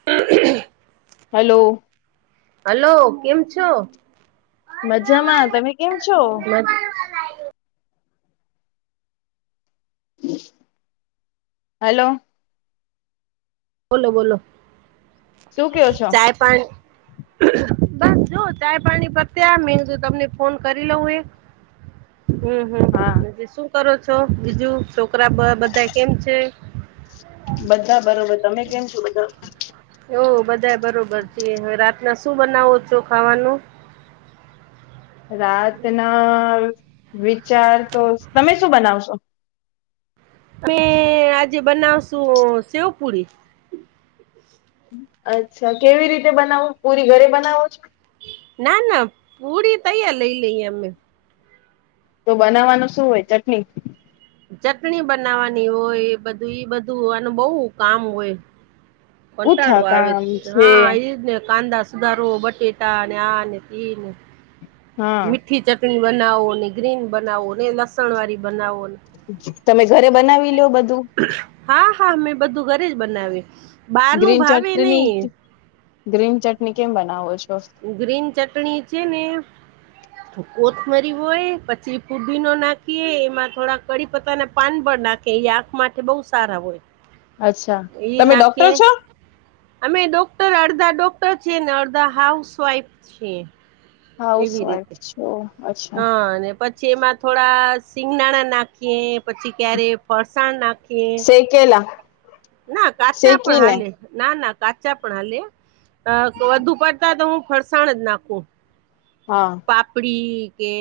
[inaudible] Hello hello કેમ છો? મજામાં. તમે કેમ છો? હેલો બોલો બોલો. શું કયો છો ચાય પાણી બસ જો ચાય પાણી પત્યા. મેં કીધું તમને ફોન કરી લઉં એક. હમ હમ. હા. શું કરો છો બીજું? છોકરા બધા કેમ છે? બધા બરોબર. તમે કેમ છો બધા? હોવ બધા બરોબર છીએ. હવે રાતના શું બનાવો છો ખાવાનું? રાતના વિચાર તો, તમે શું બનાવશો? અમે આજે બનાવશુ સેવપુડી. અચ્છા કેવી રીતે બનાવો? પૂરી ઘરે બનાવો છો? ના ના. પુડી તૈયાર લઈ લઈએ અમે. તો બનાવાનું શું હોય ચટની? ચટણી બનાવાની હોય, એ બધું ઈ બધું આનું બહુ કામ હોય. કંટાળો કુથા આવે. કામ છે હા, એજ ને કાંદા સુધારો, બટેટા ને આને તેને. હા મીઠી ચટણી બનાવો ને, ગ્રીન બનાવો ને, એ લસણવારી બનાવોને. તમે ઘરે બનાવી લો બધું? હા હા મેં બધું ઘરે જ બનાવી. બારનું ગ્રીન ભાવે ચટણી નહી. ગ્રીન ચટણી કેમ બનાવો છો? ગ્રીન ચટણી છે ને કોથમરી હોય, પછી કુદી નો નાખીએ એમાં થોડા કડીપત્તા ના પાન પર નાખીએ કે એ આંખ માટે બહુ સારા હોય અચ્છા એ તમે ડોક્ટર નાખીએ છો અમે ડોક્ટર અડધા ડોક્ટર છે, ને અડધા હાઉસવાઈફ છી હાઉસવાઈફ છો અચ્છા હ, અને પછી એમાં થોડા સિંગનાણા નાખીએ, પછી કયારે ફરસાણ નાખીએ, કેલા ના કાચા પણ હાલે! ના ના કાચા પણ હાલે, અ વધુ પડતા તો હું ફરસાણ જ નાખું. હા. પાપડી કે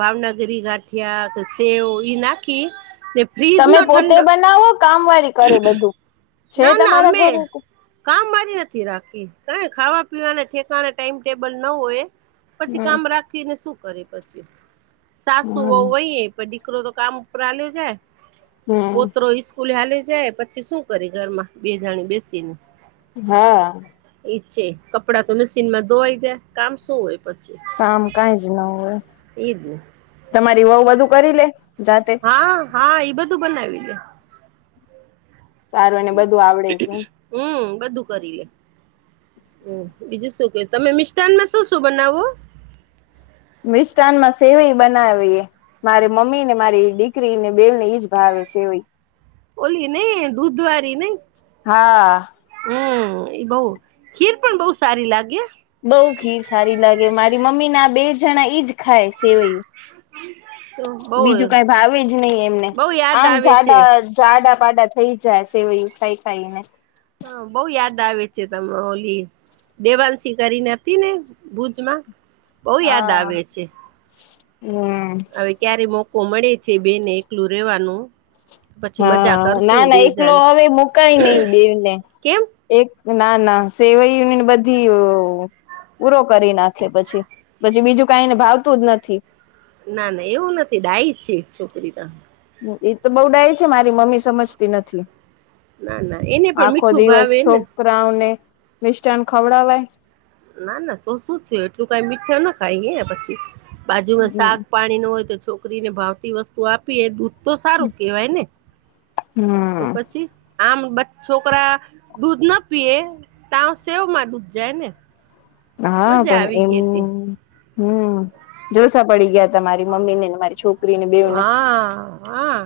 ભાવનગરી ગાંઠિયા કે સેવ એ નાખી એ તમે પોતે બનાવો કે કામવાળી કરે બધું છે ના ના, તમારા અમે. ઘરે કામવાળી નથી રાખી કંઈ, ખાવા-પીવાના ઠેકાણા કે ટાઈમટેબલ ન હોય પછી હમ કામવાળી રાખીને શું કરેએ પછી સાસુવહુ હમ હોઈએ દીકરો તો કામ ઉપર હાલ્યો જાય પૌત્ર હમ સ્કૂલે હાલ્યો જાય પછી શું કરે ઘરમાં બે જણી બેસીને હા. એ તો છે, કપડાં તો મશીનમાં ધોવાઈ જાય. કામ શું હોય પછી? કામ કંઈ જ ન હોય, એજ ને તમારી વહૂ બધુ કરી લેજ જાતે હા હા, એય બધું બનાવી લે. હા, સારું ને, બધું આવડે છે એમ હ બધું કરી લે. બીજું શું, કો તમે મિશટાનમાં શું શું બનાવો? મિષાટનમાં સેવાઈ બનાવીએ. મારી મમ્મીને, મારી દીકરીને બેને ઈજ ભાવે છે. સેવી ઓલી નહીં, દૂધવાળી નહીં. હા હા, એ બહુ ખીર પણ બહુ સારી લાગે. બહુ ઘી સારી લાગે, મારી મમ્મી ને બે જણાને ઈજ ખાય સેવાઈ તો બહુ બીજું કંઈ ભાવે જ નહી એમને, બહુ યાદ આમ આવે છે [unintelligible] જાડા-પાડા થઈ જાય, સેવઈ ખાઈ ખાઈને. હા, બહુ યાદ આવે છે તમે હોલી. દેવાંશી કરીને હતી ને, ભુજમાં? બહુ યાદ હા આવે છે હા, હવે ક્યારે મોકો મળે છે બેને એકલું રહેવાનો? હા ના ના, એકલો જણ હવે મુકાય નહીં બેને. કેમ એક ના ના, સેવાઈ યુનિયન બધી? પૂરો કરી નાખે પછી, પછી બીજું કંઈ ભાવતું જ નથી. ના ના, એવું નથી, ડાયી છે છોકરી તો એ તો બહુ ડાયી છે, મારી મમ્મી સમજતી નથી. ના ના, એને પણ આખો મીઠું દિવસ ભાવે ને. છોકરાઓને મિશટાન ખવડાવાય? ના ના, તો શું થયું એટલું કે મીઠું ના ખાય પછી બાજુમાં શાક-પાણી. હોય તો છોકરીને ભાવતી વસ્તુ આપવી. પીવે દૂધ તો સારું કહેવાય ને, તો હમ પછી? આમ બચ છોકરા દૂધ ન પીએ તા સેવમાં દૂધ જાય ને. હા મજા પણ આવી એમ ગઈ હતી હમ્મ, જલસા પડી ગયા તમારી મમ્મીને ને મારી છોક હા હા,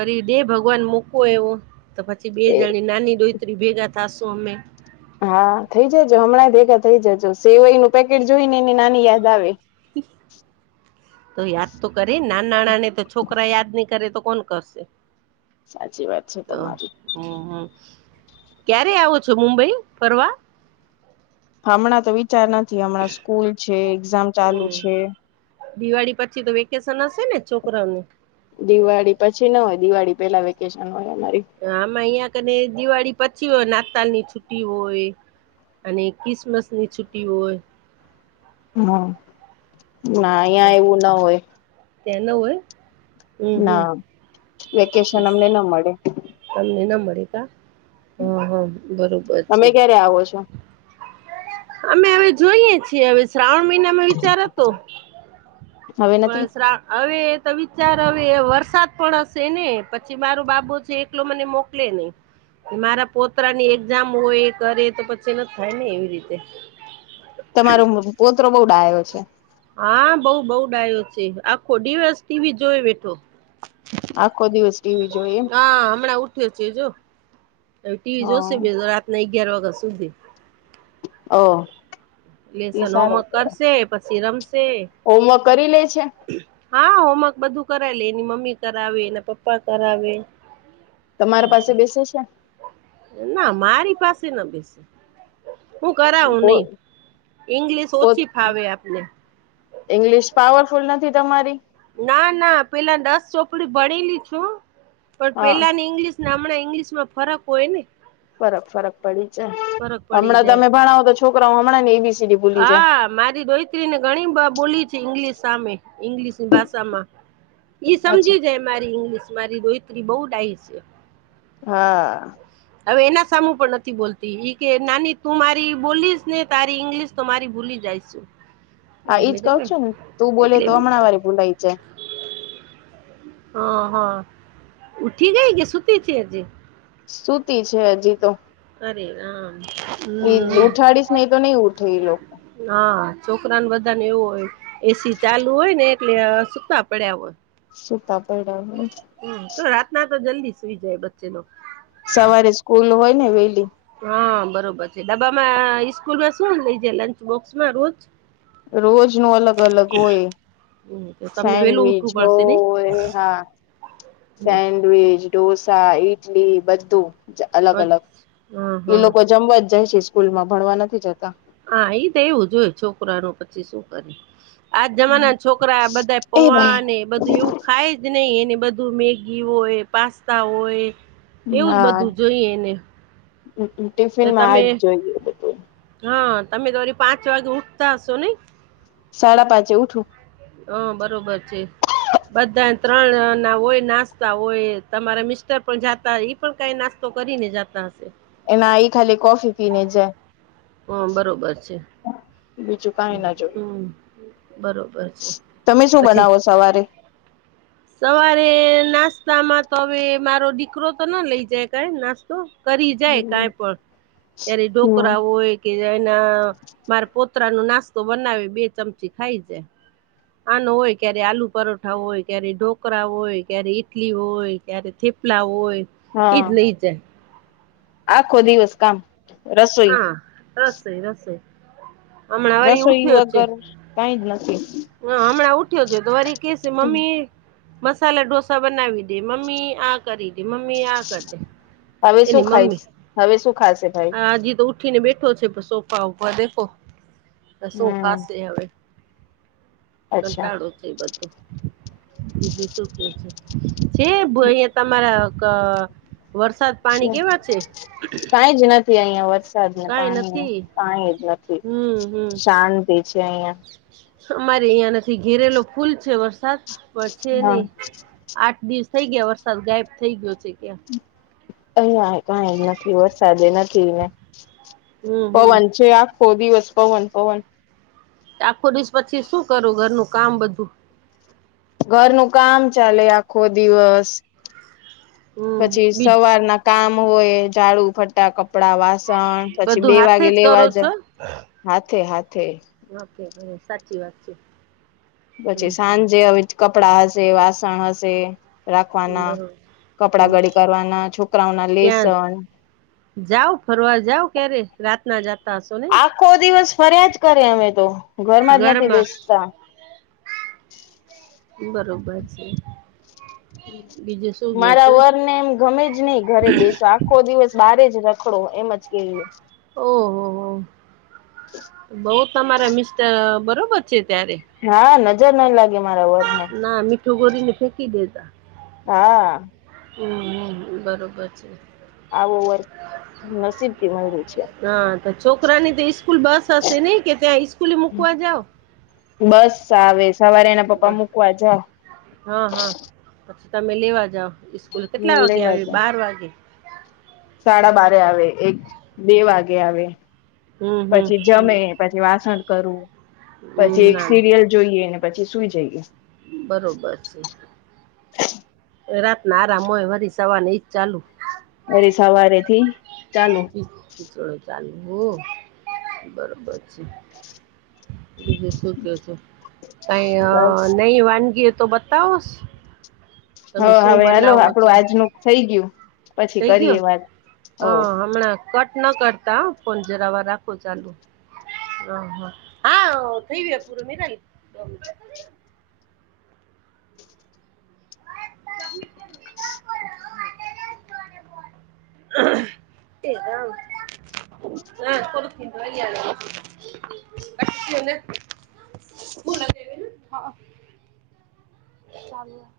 અરે દે ભગવાન, મૂકવું એવો તો પછી બે એ જણી નાની-દોયત્રી ભેગાં થઈશું અમે. હા, થઈ જજો હમણાં એ ભેગા થઈ જજો સેવાઈનું પેકેટ જોઈને એને નાની યાદ આવે. હા હા, એકદમ. હા, યાદ તો કરે ને નાન નાણાને તો છોકરાઓ યાદ નહીં કરે તો કોણ કરશે? સાચી વાત છે તમારી. હમ્મ હમ્મ, ક્યારે આવો છો મુંબઈ ફરવા? હમણાં તો વિચાર નથી હમણાં સ્કૂલ છે, એક્ઝામ ચાલુ હમ છે. દિવાળી પછી તો વેકેશન હશે ને છોકરા નું? દિવાળી પછી ન હોય દિવાળી પહેલા વેકેશન હોય અમારી. આમાં અહિયાં કને દિવાળી પછી હોય. નાતાલની છુટી હોય. અને કીસમસ ની છુટી હોય. હ અ, ના અહિયાં એવું ન હોય. તેને હોય? હમ હમ ના વેકેશન અમને ન મળે. તમને ન મળે તા? હ હ બરોબર છે. તમે ક્યારે આવો છો? અમે હવે જોઈએ છીએ. હવે શ્રાવણ મહિનામાં વિચાર હતો. હવે નથી પણ શ્રાવ હવે એ તો વિચાર હવે વરસાદ પડ શે ને પછી મારું બાબો છે એકલો મને મોકલે નહી. મારા પોત્રાની એક્ઝામ હોય એ કરે તો પછી નથ થાય ને એવી રીતે. તમારો પોત્રો બહુ ડાયો છે. હા બઉુ બઉુ ડાયો છે આખો ડીવસ ટીવી જોવે બેઠો. આખો દિવસ ટીવી જોવે એમ. હા હમણાં ઉઠ્યો છે જો હવે ટીવી જોશે [unintelligible] રાતના અગિયાર વાગ્યા સુધી. ઓ ઈ લેસન, સારો હોમવર્ક કેવાય. કરશે પછી રમશે હોમવર્ક કરી લે છે? હા, હોમવર્ક બધું કરાઈલે. એની મમ્મી કરાવે, એના પપ્પા કરાવે. તમાર પાસે બેસે શે? ના મારી પાસે ન બેસે. હું કરાવું પો નહી. ઈંગ્લિશ પો ઓછી ફાવે આપને. ઇંગ્લિશ પાવરફુલ નથી તમારી? ના ના પેલાની દસ ચોપડી ભણેલી છું પણ હા પેલાની ઇંગલિશ હમણાં ઈંગ્લિશમાં ફરક હોય ને ફરક ફરક પડી જાય. ફરક પડી હમણાં જાય તમે ભણાવો તો છોકરાઓ હમણાં ની એબીસીડી ભૂલી જાય. હા મારી દોહી ત્રી ને ઘણી બ બોલી છે ઈંગ્લિશ સામે ઈંગ્લિશની ભાષામાં. ઈ અચ્છા. સમજી જાય મારી ઇંગ્લિશ મારી દોહિત્રી બઉ ડાહી છે. હા. હવે એના સામું પણ નથી બોલતી ઈ કે નાની તું મારી બોલીશ ને તારી ઈંગ્લિશ તો મારી ભૂલી જાઈશ. [unintelligible] હા ઈજ કઉ છું ને તું બોલે તો હમણાં વારી ભૂલાય જાય હ હ ઉઠી ગઈ કે સુતી છે, હજી? સુતી છે, હજી તો અરે રામ હમ ઉઠાડીશ નહી તો નહીં ઉઠે ઈલો ના છોકરાને બધાંને એવું હોય એસી ચાલુ હોય ને એટલે સૂકા પડ્યા હોય સુતા પડ્યા હમ તો રાતના તો જલ્દી સુઈ જાય બચ્ચે લો સવારે સ્કૂલ હોય ને વેલી હા બરોબર છે, ડબામાં સ્કૂલમાં શું લઈજે લંચ બોક્સમાં રોજ? રોજનું અલગ અલગ હોય હમ તો તમને વેલું સેન્ડવીચ ઉઠવું પડશે નઈ હોય હા હમ સેન્ડવીચ, ઢોંસા, ઈટલી, બધું અ અલગ અલગ હા એઈ હા લોકો જમવા જ જાય છે, સ્કૂલ માં ભણવા નથી જતાં હા ઈ તો એવું જ હોય છોકરાનું પછી શું કરે? આજ હમ. જમાનાના છોકરા બધા એ પોવા ભાઈ અને બધું એવું ખાય જ નય એને બધું મેગી હોય, પાસ્તા હોય એવું જ હા બધું જોઈએ એને ટિફિનમાં આજ જોઈ હા તમે તો વરી પાંચ વાગે ઉઠતા હશો નઈ? સાડા પાંચે ઉઠું હ બરોબર છે. બધા ત્રણના હોય નાસ્તા હોય તમારા મિસ્ટર પણ જાતા પણ કઈ નાસ્તો કરીને જાતા હશે એના એ ખાલી કોફી પીને જાય હ બરોબર છે. બીજું કઈ ના જોય હમ બરોબર છે, તમે શું પછી બનાવો સવારે [inaudible] સવારે નાસ્તામાં તો હવે મારો દીકરો તો ના લઇ જાય [unintelligible] ના તો કરી જાય કાઈ પણ ત્યારે ઢોકરા હોય કે એના મારે પોતરાનો નાસ્તો બનાવે બે ચમચી ખાઈ જાય આનો હોય ક્યારે આલુ પરોઠા હોય ક્યારે ઢોકરા હોય ક્યારે ઇટલી હોય ક્યારે થેપલા હોય એજ હા લઈ જાય આખો દિવસ કામ રસોઈ હા હસે હસે રસોઈ વગર કાઈ જ નથી. હ હમણાં ઉઠ્યો છે, તો વરી કેશે મમ્મી મસાલા ઢોસા બનાવી દે, મમ્મી આ કરી દે મમ્મી, આ કર દે હવે શું એની ખાઈશ મમ્મી હવે શું ખાશે ભાઈ આજી તો ઉ ઉઠીને બેઠો છે, સોફા ઓફા દેખો હમ શોફાશે હવે અચ્છા કંટાળો છે, બધું બીજું સુું કે છે, જે ભણીએ તમારા ક વરસાદ પાણી કેવા છે? થી અહિયાં વરસાદને કઈ પાણી નથી પાણી જ નથી હમ હમ શાંતિ છે, અહિયાં અમારે અહિયાં નથી ઘેરેલો ફૂલ છે, વરસાદ પણ છે, હા નહી આઠ દિવસ થઇ ગયા વરસાદ ગાયબ થઈ ગયો છે, કયા અહીંયા એ કાઈ નથી વરસાદે નથી ને. હમ હમ પવન છે. આખો દિવસ પવન પવન. આખો દિવસ પછી શું કરું ઘરનું કામ બધું? ઘરનું કામ ચાલે આખો દિવસ. હમ પછી બી સવારના કામ હોય. ઝાડું ફટ ફટા, કપડાં, વાસણ પછી બધું બે હાથે વાગે કરો લેવા જ છો હાથે હાથે. ઓકે ભલે સાચી વાત છે. હમ પછી હમ સાંજે હવે કપડાં હશે, વાસણ હશે. રાખવાના, બરોબર કપડા હમ ગડી કરવાના, છોકરાઓના ક્યાં લેસન. જાવ ફરવા જાવ ક્યારે. રાતના જાતા હસો ને? આખો દિવસ ફર્યા જ કરે અમે તો. ઘરમાં જ નથી બેસતા. બરોબર છે. બીજું શું કયો મારા છો વરને એમ ગમે જ નય ઘરે બેસે આ આખો દિવસ બારે જ રખડો એમજ કે એયો. ઓહોહો! બઉ તમારા મિસ્ટર બરોબર છે ત્યારે. હા નજર ના લાગે મારા વરને. ના મીઠું ગોળીને ફેંકી દેતા. હા હમ હમ બરોબર છે. આવો વર નસીબથી મળ્યો છે. હા તો છોકરાની તો ઈસકૂલ બસ હશે નઈ કે ત્યાં સ્કૂલે મૂકવા જાવ? બસ આવે સવારે એના પપ્પા મૂકવા જાય. હા હા. પછી તમે લેવા જાવ ઈસકૂલ કેટલા વાગે લેવા આવે જા બાર વાગે? સાડા બારે આવે એક બે વાગે આવે. હમ હમ પછી જમે, પછી વાસણ કરવું પછી હમ એક ના સિરિયલ જોઈએ ને પછી સુઈ જઈએ. બરોબર છે. રાતના આરામ હોય વરી સવારના એજ ચાલુ. વરી સવારેથી ચાલુ. ઈજ ખીચડો ચાલું. બરોબર છે. બીજું શું કયો છો? બસ કાંઈ નહી વાનગીઓ તો બતાવો હ તમે શું હવે હલો બનાવો આપડું છો આજનું થઈ ગયું. પછી કરીએ વાત. હોવ હહ હમણા કટ ન કરતા હહ ફોન જરા વાર રાખો ચાલુ. હ હ હા થઈ વ્યો પૂરો નિરાલી. [inaudible] [inaudible] એ રામ [inaudible] [unintelligible]